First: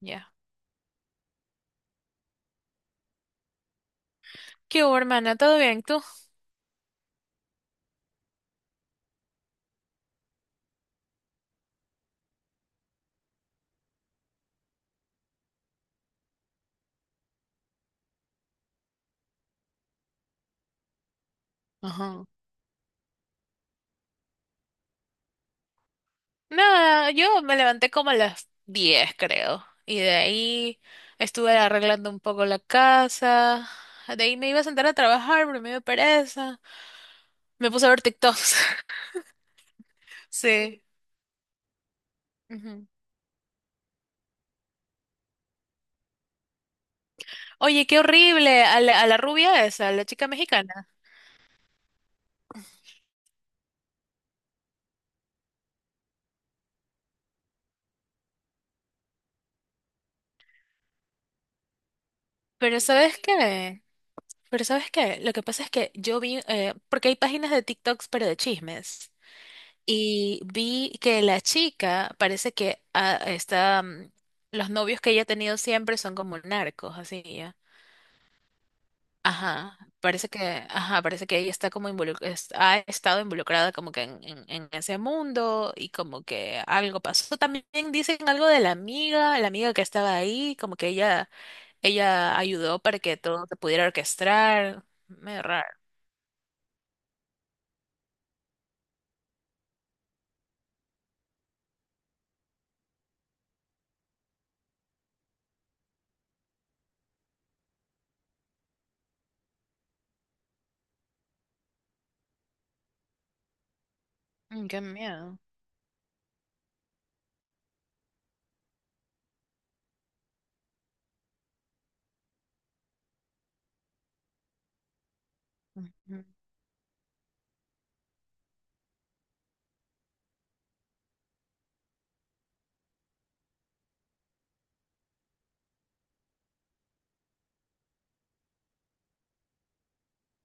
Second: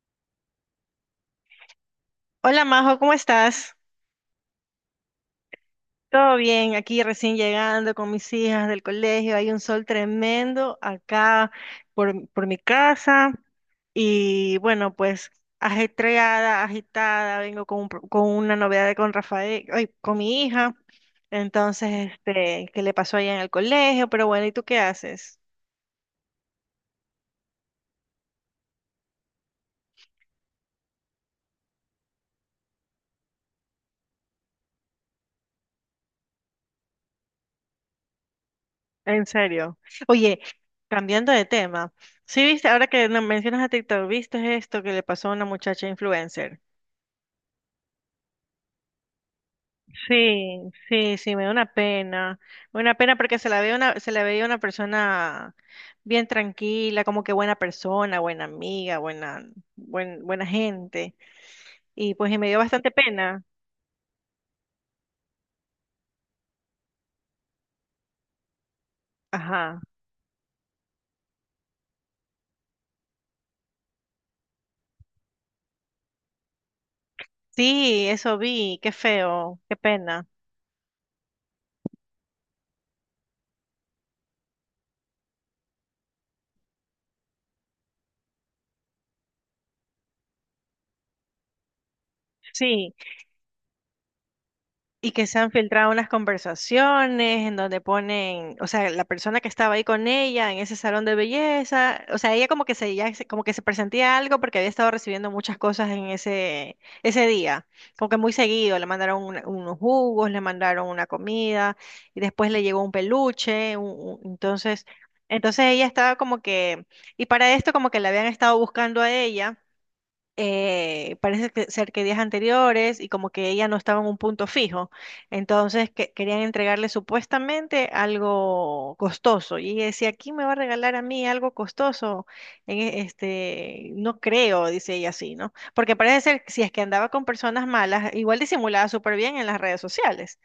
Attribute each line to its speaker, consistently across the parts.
Speaker 1: Ya.
Speaker 2: Hola Majo, ¿cómo estás?
Speaker 1: ¿Qué hubo, hermana? ¿Todo bien tú?
Speaker 2: Todo bien, aquí recién llegando con mis hijas del colegio. Hay un sol tremendo acá por mi casa y bueno, pues ajetreada, agitada, vengo con, con una novedad con Rafael, ay, con mi hija. Entonces,
Speaker 1: Ajá.
Speaker 2: ¿qué le pasó allá en el colegio? Pero bueno, ¿y tú qué haces?
Speaker 1: Nada, yo me levanté como a las 10, creo. Y de ahí estuve arreglando un poco la casa. De ahí me iba a sentar a trabajar, pero me dio pereza. Me puse a ver TikToks.
Speaker 2: En serio. Oye,
Speaker 1: Sí.
Speaker 2: cambiando de tema, ¿sí viste, ahora
Speaker 1: Ujú.
Speaker 2: que no- mencionas a TikTok, ¿viste esto que le pasó a una muchacha influencer?
Speaker 1: Oye, qué horrible. A la rubia esa, a la chica
Speaker 2: Sí,
Speaker 1: mexicana.
Speaker 2: sí, sí, me da una pena. Me da una pena porque se la veía una persona bien tranquila, como que buena persona, buena amiga, buena gente. Y pues y me dio
Speaker 1: Pero
Speaker 2: bastante
Speaker 1: ¿sabes
Speaker 2: pena.
Speaker 1: qué? Pero ¿sabes qué? Lo que pasa es que yo vi, porque hay páginas de TikToks, pero de chismes.
Speaker 2: Ajá.
Speaker 1: Y vi que la chica parece que está, los novios que ella ha tenido siempre son como narcos, así ya.
Speaker 2: Sí, eso vi, qué feo, qué
Speaker 1: Ajá,
Speaker 2: pena.
Speaker 1: parece que, ajá, parece que ella está como involucrada, ha estado involucrada como que en ese mundo y como que algo pasó. También dicen algo de la amiga que estaba ahí, como que ella ayudó
Speaker 2: Sí.
Speaker 1: para que todo se pudiera orquestar.
Speaker 2: Y que se
Speaker 1: Medio
Speaker 2: han
Speaker 1: raro.
Speaker 2: filtrado unas conversaciones en donde ponen, o sea, la persona que estaba ahí con ella en ese salón de belleza, o sea, ella como que se, ya se- como que se presentía algo porque había estado recibiendo muchas cosas en ese día, como que muy seguido, le mandaron unos jugos, le mandaron una comida y después le llegó un peluche,
Speaker 1: Mm, qué
Speaker 2: entonces,
Speaker 1: miedo.
Speaker 2: entonces ella estaba como que, y para esto como que la habían estado buscando a ella ser que días anteriores y como que ella no estaba en un punto fijo. Entonces
Speaker 1: Ujú.
Speaker 2: querían entregarle supuestamente algo costoso. Y ella decía, ¿quién me va a regalar a mí algo costoso? No creo, dice ella así, ¿no? Porque parece ser que si es que andaba con personas malas, igual disimulaba súper bien en las redes sociales.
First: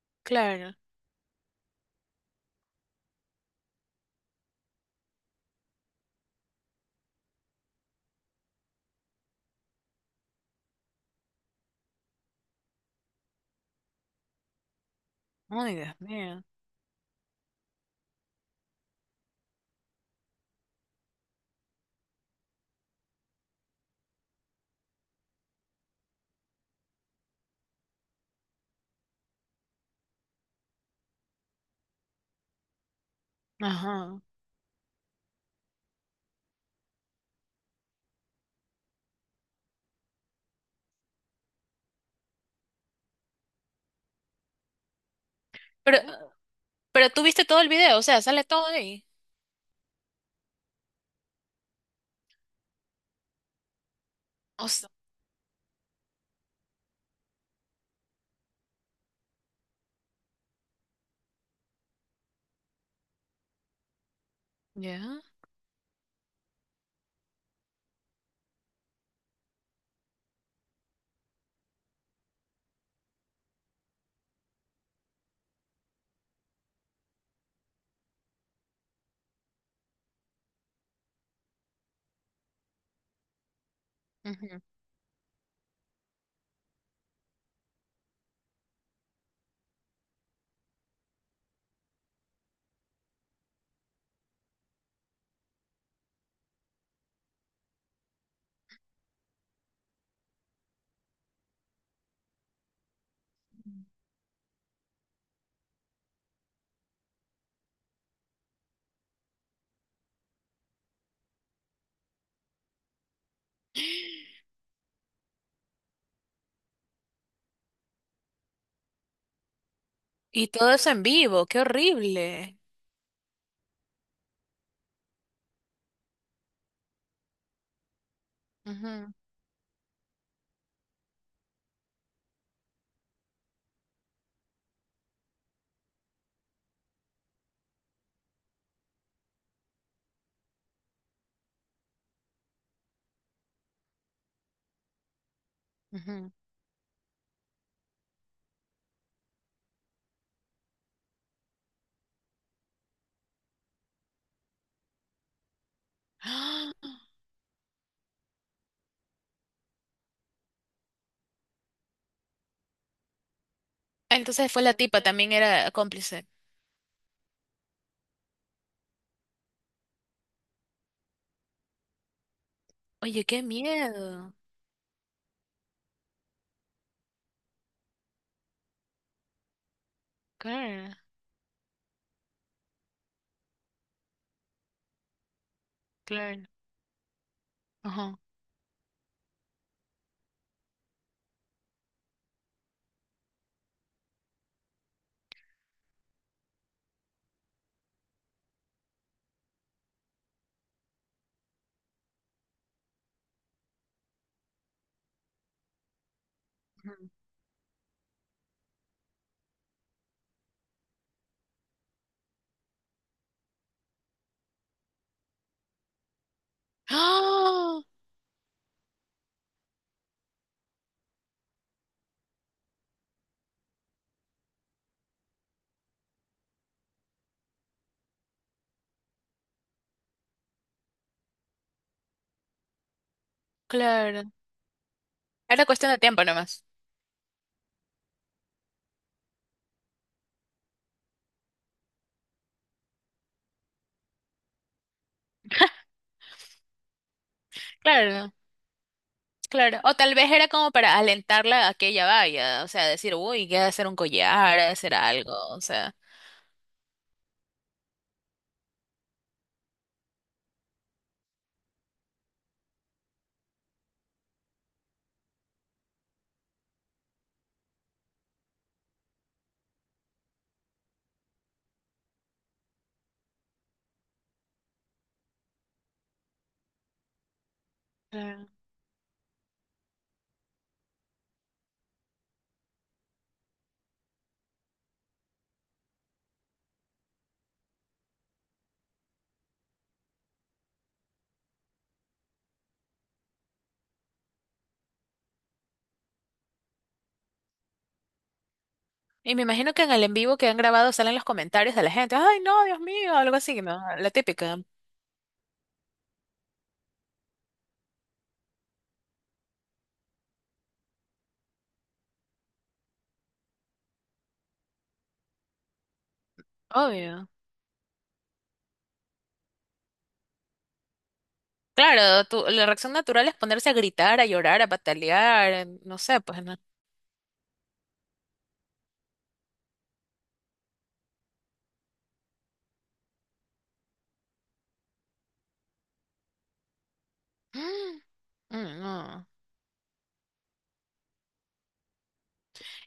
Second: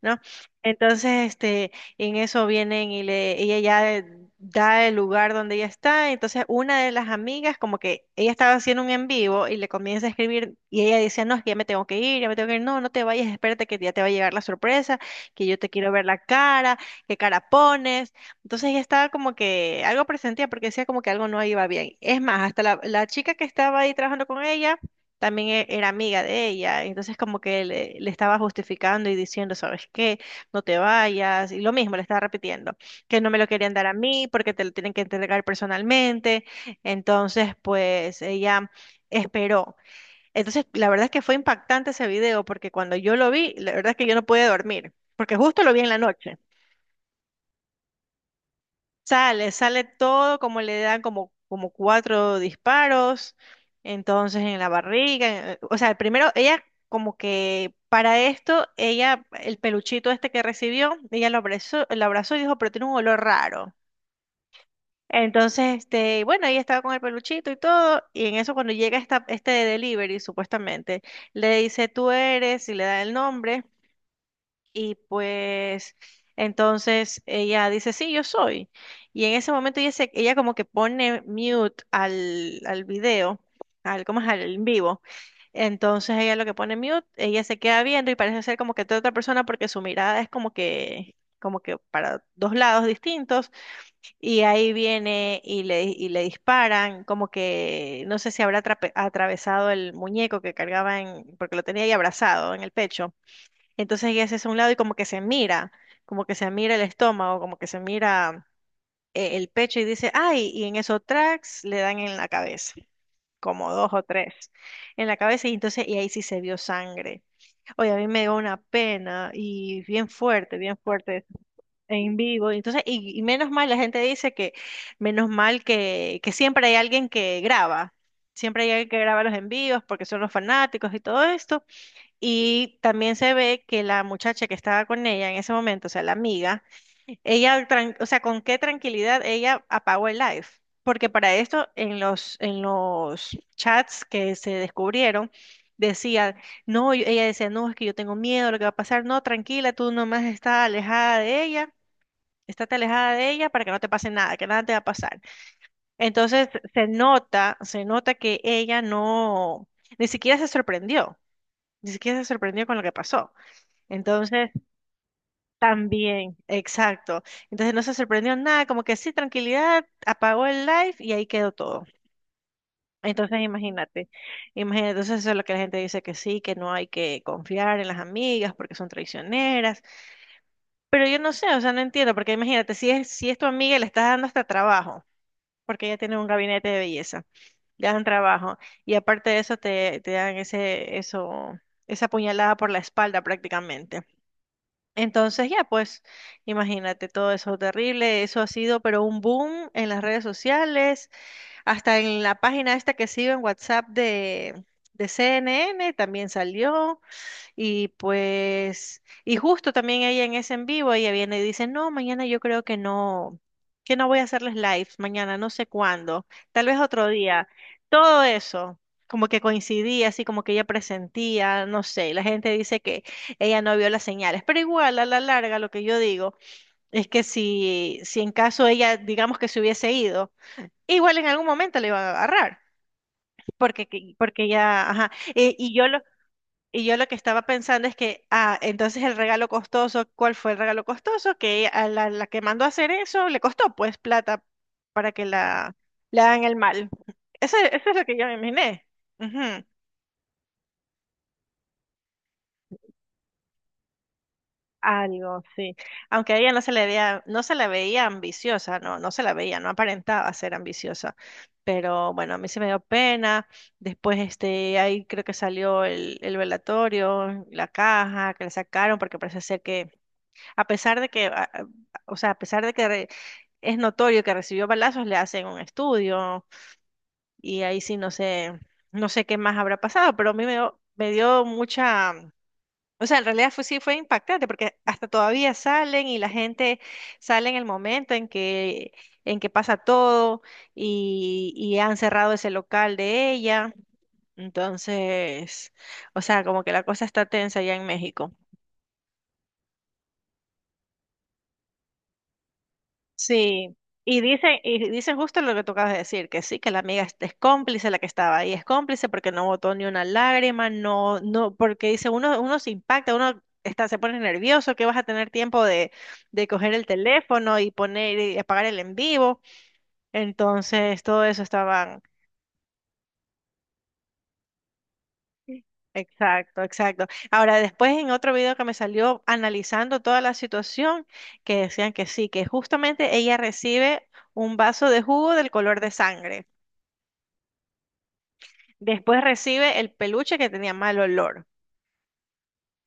Speaker 2: ¿No?
Speaker 1: Claro.
Speaker 2: Entonces, en eso vienen y le, ella ya da el lugar donde ella está. Entonces, una de las amigas, como que ella estaba haciendo un en vivo y le comienza a escribir y ella decía, no, es que ya me tengo que ir, ya me tengo que ir, no, no te vayas, espérate que ya te va a llegar la sorpresa, que yo te
Speaker 1: Ay,
Speaker 2: quiero
Speaker 1: Dios
Speaker 2: ver la
Speaker 1: mío.
Speaker 2: cara, qué cara pones. Entonces, ella estaba como que algo presentía porque decía como que algo no iba bien. Es más, hasta la chica que estaba ahí trabajando con ella también era amiga de ella, entonces como que le estaba justificando y diciendo, ¿sabes qué? No te vayas, y lo mismo le estaba repitiendo, que no me lo querían dar a
Speaker 1: Ajá.
Speaker 2: mí porque te lo tienen que entregar personalmente, entonces pues ella esperó. Entonces la verdad es que fue impactante ese video porque cuando yo lo vi, la verdad es que yo no pude dormir, porque justo lo vi en la
Speaker 1: Pero,
Speaker 2: noche.
Speaker 1: Pero tú viste todo el video, o sea, sale todo ahí.
Speaker 2: Sale todo como le dan como cuatro disparos, entonces en la
Speaker 1: O sea,
Speaker 2: barriga, o sea, primero ella como que para esto, ella, el peluchito este que recibió, lo abrazó y dijo, pero tiene un olor raro.
Speaker 1: ya.
Speaker 2: Entonces, bueno, ella estaba con el peluchito y todo, y en eso cuando llega este delivery, supuestamente, le dice, tú eres, y le da el nombre. Y pues entonces ella dice, sí, yo soy. Y en ese momento ella como que pone mute al video, al, ¿cómo es? Al
Speaker 1: Ujú.
Speaker 2: en vivo. Entonces ella lo que pone mute, ella se queda viendo y parece ser como que toda otra persona porque su mirada es como que para dos lados distintos. Y ahí viene y le disparan, como que no sé si atravesado el muñeco que cargaba en, porque lo tenía ahí abrazado en el pecho. Entonces ella se hace a un lado y como que se mira el estómago, como que se mira el pecho y dice, ay, y en esos tracks le dan en la cabeza, como dos o tres en la cabeza y entonces y ahí sí se vio sangre. Oye, a mí me dio una pena y
Speaker 1: Y todo
Speaker 2: bien
Speaker 1: eso en
Speaker 2: fuerte
Speaker 1: vivo, qué
Speaker 2: en vivo. Y
Speaker 1: horrible.
Speaker 2: entonces, y menos mal, la gente dice que menos mal que siempre hay alguien que graba, siempre hay alguien que
Speaker 1: Ujú,
Speaker 2: graba los envíos porque son los fanáticos y todo esto. Y también se ve que la muchacha que estaba con ella en ese momento, o sea, la amiga, o sea, con qué tranquilidad ella apagó el live. Porque para esto, en en los chats que se descubrieron,
Speaker 1: ujú.
Speaker 2: decía, no, ella decía, no, es que yo tengo miedo, lo que va a pasar, no, tranquila, tú nomás estás alejada de ella, estate alejada de ella para que no te pase nada, que nada te va a pasar. Entonces
Speaker 1: ¡Ah!
Speaker 2: se nota que ella no, ni siquiera se sorprendió ni siquiera se sorprendió con lo que pasó. Entonces,
Speaker 1: Entonces fue la tipa, también era cómplice.
Speaker 2: también, exacto. Entonces no se sorprendió nada, como que sí, tranquilidad, apagó el live y ahí quedó todo.
Speaker 1: Oye,
Speaker 2: Entonces,
Speaker 1: qué
Speaker 2: imagínate,
Speaker 1: miedo.
Speaker 2: imagínate, entonces eso es lo que la gente dice que sí, que no hay que confiar en las amigas porque son traicioneras.
Speaker 1: Claro,
Speaker 2: Pero yo no sé, o sea, no entiendo, porque imagínate, si es tu amiga y le estás dando hasta trabajo, porque ella tiene un
Speaker 1: claro.
Speaker 2: gabinete de belleza, le dan
Speaker 1: Ajá.
Speaker 2: trabajo, y aparte de eso te dan esa puñalada por la espalda prácticamente. Entonces ya, pues imagínate todo eso terrible, eso ha sido pero un boom en las redes sociales, hasta en la página esta que sigo en WhatsApp de CNN también salió,
Speaker 1: Ujú.
Speaker 2: y pues, y justo también ella en ese en vivo, ella viene y dice, no, mañana yo creo que no voy a hacerles lives mañana no sé cuándo, tal vez otro día.
Speaker 1: ¡Ah!
Speaker 2: Todo eso, como que coincidía, así como que ella presentía, no sé, y la gente dice que ella no vio las señales, pero igual a la larga lo que yo digo es que si en caso ella, digamos que se hubiese ido, igual en algún momento le iban a agarrar. Porque,
Speaker 1: Claro.
Speaker 2: porque ya, ajá.
Speaker 1: Era cuestión de tiempo nomás.
Speaker 2: Y yo lo que estaba pensando es que, ah, entonces el regalo costoso, ¿cuál fue el regalo costoso? Que a la que mandó a hacer eso le costó pues plata para que la le hagan el mal. Eso es lo que yo
Speaker 1: Claro,
Speaker 2: me imaginé. Ujú.
Speaker 1: claro. O tal vez era como para alentarla a que ella vaya, o sea, decir, uy, que ha de hacer un collar, ha de hacer algo,
Speaker 2: Algo,
Speaker 1: o
Speaker 2: sí.
Speaker 1: sea.
Speaker 2: Aunque a ella no se le veía, no se la veía ambiciosa, no, no se la veía, no aparentaba ser ambiciosa. Pero bueno, a mí se me dio pena. Después, ahí creo que salió el velatorio, la caja que le sacaron, porque parece ser que A pesar de que, a- o sea, a pesar de que re- es notorio que recibió balazos, le hacen un estudio y ahí sí no sé, no sé qué más habrá pasado, pero a mí me dio mucha, o sea, en realidad fue, sí fue impactante porque hasta todavía salen y la gente sale en el momento en en que pasa todo y han cerrado ese local de ella. Entonces, o sea, como que la cosa está tensa allá en México.
Speaker 1: Y me imagino que en el en vivo que han grabado salen los comentarios de la gente. Ay, no, Dios mío, algo así,
Speaker 2: Sí,
Speaker 1: ¿no? La típica.
Speaker 2: y dicen justo lo que tú acabas de decir, que sí, que la amiga es cómplice la que estaba ahí, es cómplice porque no botó ni una lágrima, no, no, porque dice, uno se impacta, se pone nervioso, que vas a tener tiempo de coger el
Speaker 1: Obvio.
Speaker 2: teléfono y poner y apagar el en vivo. Entonces, todo eso estaban.
Speaker 1: Claro, la reacción natural es ponerse a gritar, a llorar, a patalear, no sé, pues no.
Speaker 2: Exacto, exacto. Ahora, después en otro video que me salió analizando toda la situación, que decían que sí, que justamente ella recibe un vaso de jugo del color de sangre.
Speaker 1: Mm,
Speaker 2: Después
Speaker 1: no.
Speaker 2: recibe el peluche que tenía mal olor.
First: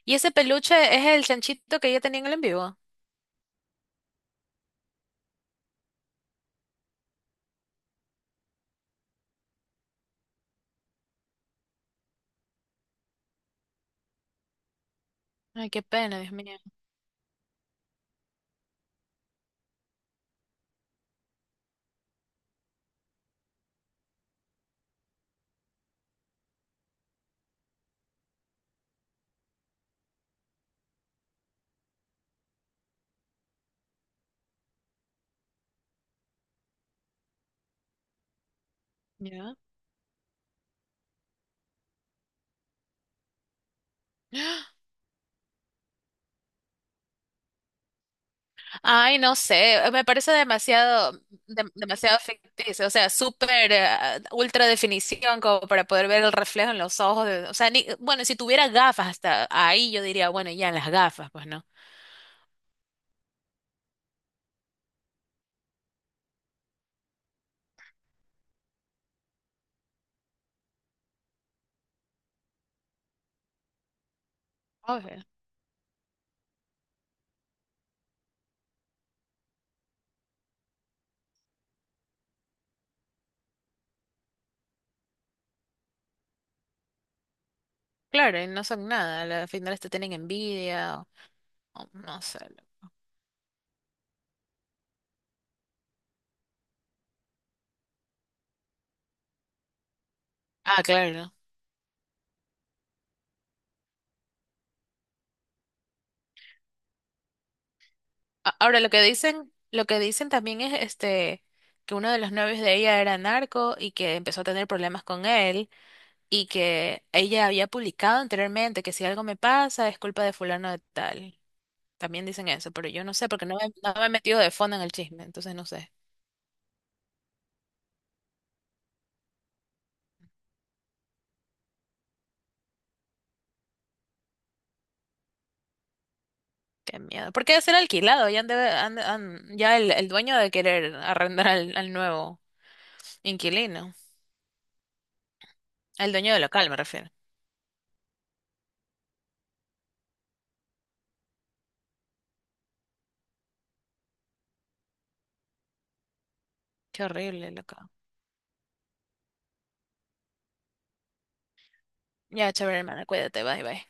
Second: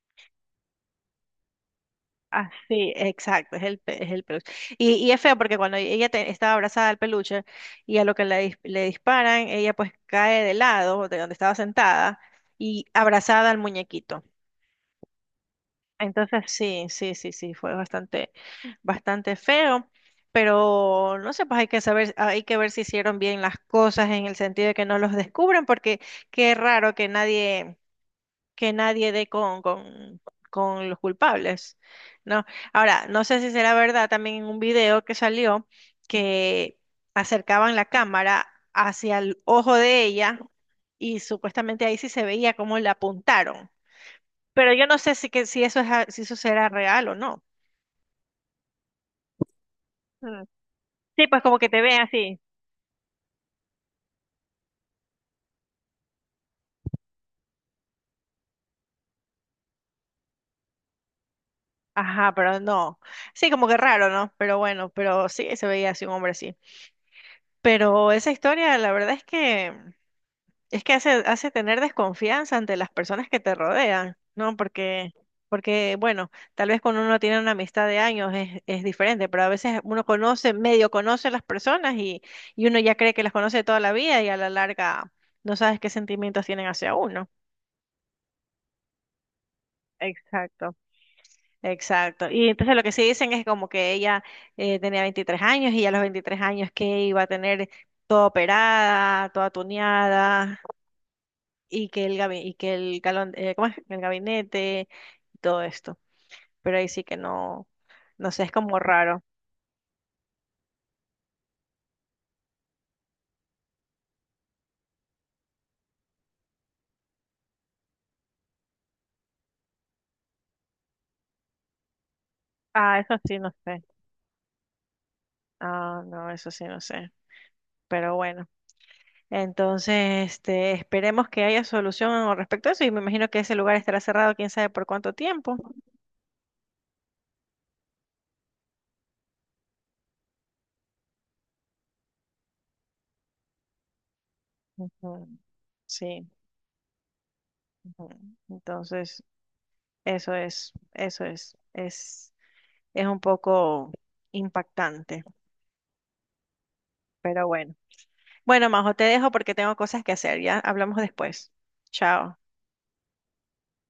Speaker 1: ¿Y ese peluche es el chanchito que ella tenía en el en vivo?
Speaker 2: Así, exacto, es el, es el peluche. Y es feo porque cuando ella estaba abrazada al peluche y a lo que le, le disparan, ella pues cae de lado de donde estaba sentada y abrazada al muñequito.
Speaker 1: Ay, qué pena, Dios
Speaker 2: Entonces
Speaker 1: mío.
Speaker 2: sí, sí, sí, sí, fue bastante, bastante feo, pero no sé, pues hay que saber, hay que ver si hicieron bien las cosas en el sentido de que no los descubran, porque qué raro que nadie dé con los culpables, ¿no? Ahora, no sé si será verdad también en un video que salió que acercaban la cámara hacia el
Speaker 1: ¿Ya?
Speaker 2: ojo de ella y supuestamente ahí sí se veía cómo le apuntaron. Pero yo no sé si eso es, si eso será real o no.
Speaker 1: Ay, no sé, me parece
Speaker 2: Mm.
Speaker 1: demasiado,
Speaker 2: Sí, pues como que te ven
Speaker 1: demasiado
Speaker 2: así.
Speaker 1: ficticio, o sea, súper ultra definición como para poder ver el reflejo en los ojos, o sea, ni, bueno, si tuviera gafas hasta ahí yo diría, bueno, ya las gafas, pues no.
Speaker 2: Ajá, pero no. Sí, como que raro, ¿no? Pero bueno, pero sí, se veía así un hombre así. Pero esa historia, la verdad es que es que hace, hace tener desconfianza ante las personas que te rodean, ¿no? Porque,
Speaker 1: Obvio.
Speaker 2: porque, bueno, tal vez cuando uno tiene una amistad de años es diferente, pero a veces uno conoce, medio conoce a las personas y uno ya cree que las conoce toda la vida y a la larga no sabes qué sentimientos tienen hacia uno.
Speaker 1: Claro, y no son nada, al final te tienen
Speaker 2: Exacto.
Speaker 1: envidia, o no
Speaker 2: Exacto.
Speaker 1: sé.
Speaker 2: Y entonces lo que sí dicen es como que ella tenía 23 años y a los 23 años que iba a tener toda operada, toda tuneada,
Speaker 1: Ah, claro.
Speaker 2: y que y que el galón, ¿cómo es? El gabinete y todo esto. Pero ahí sí que no, no sé, es como
Speaker 1: Ahora
Speaker 2: raro.
Speaker 1: lo que dicen también es este que uno de los novios de ella era narco y que empezó a tener problemas con él. Y que ella había publicado anteriormente que si algo me pasa es culpa de fulano de tal. También dicen eso, pero
Speaker 2: Ah,
Speaker 1: yo no
Speaker 2: eso
Speaker 1: sé
Speaker 2: sí
Speaker 1: porque
Speaker 2: no sé.
Speaker 1: no me he metido de fondo en el chisme, entonces no sé.
Speaker 2: Ah, no, eso sí no sé. Pero bueno. Entonces, esperemos que haya solución al respecto a eso y me imagino que ese lugar estará cerrado quién sabe por cuánto tiempo.
Speaker 1: Qué miedo. Porque debe ser alquilado, ya, han de- han- han- ya el dueño de querer arrendar al nuevo inquilino.
Speaker 2: Ujú,
Speaker 1: El
Speaker 2: Sí.
Speaker 1: dueño del local, me refiero.
Speaker 2: ujú. Entonces, eso es, eso es, es, es un poco impactante,
Speaker 1: Qué
Speaker 2: pero
Speaker 1: horrible,
Speaker 2: bueno.
Speaker 1: loco.
Speaker 2: Bueno, Majo, te dejo porque tengo cosas que hacer, ya hablamos después. Chao.
Speaker 1: Ya, chévere, hermana, cuídate, bye, bye.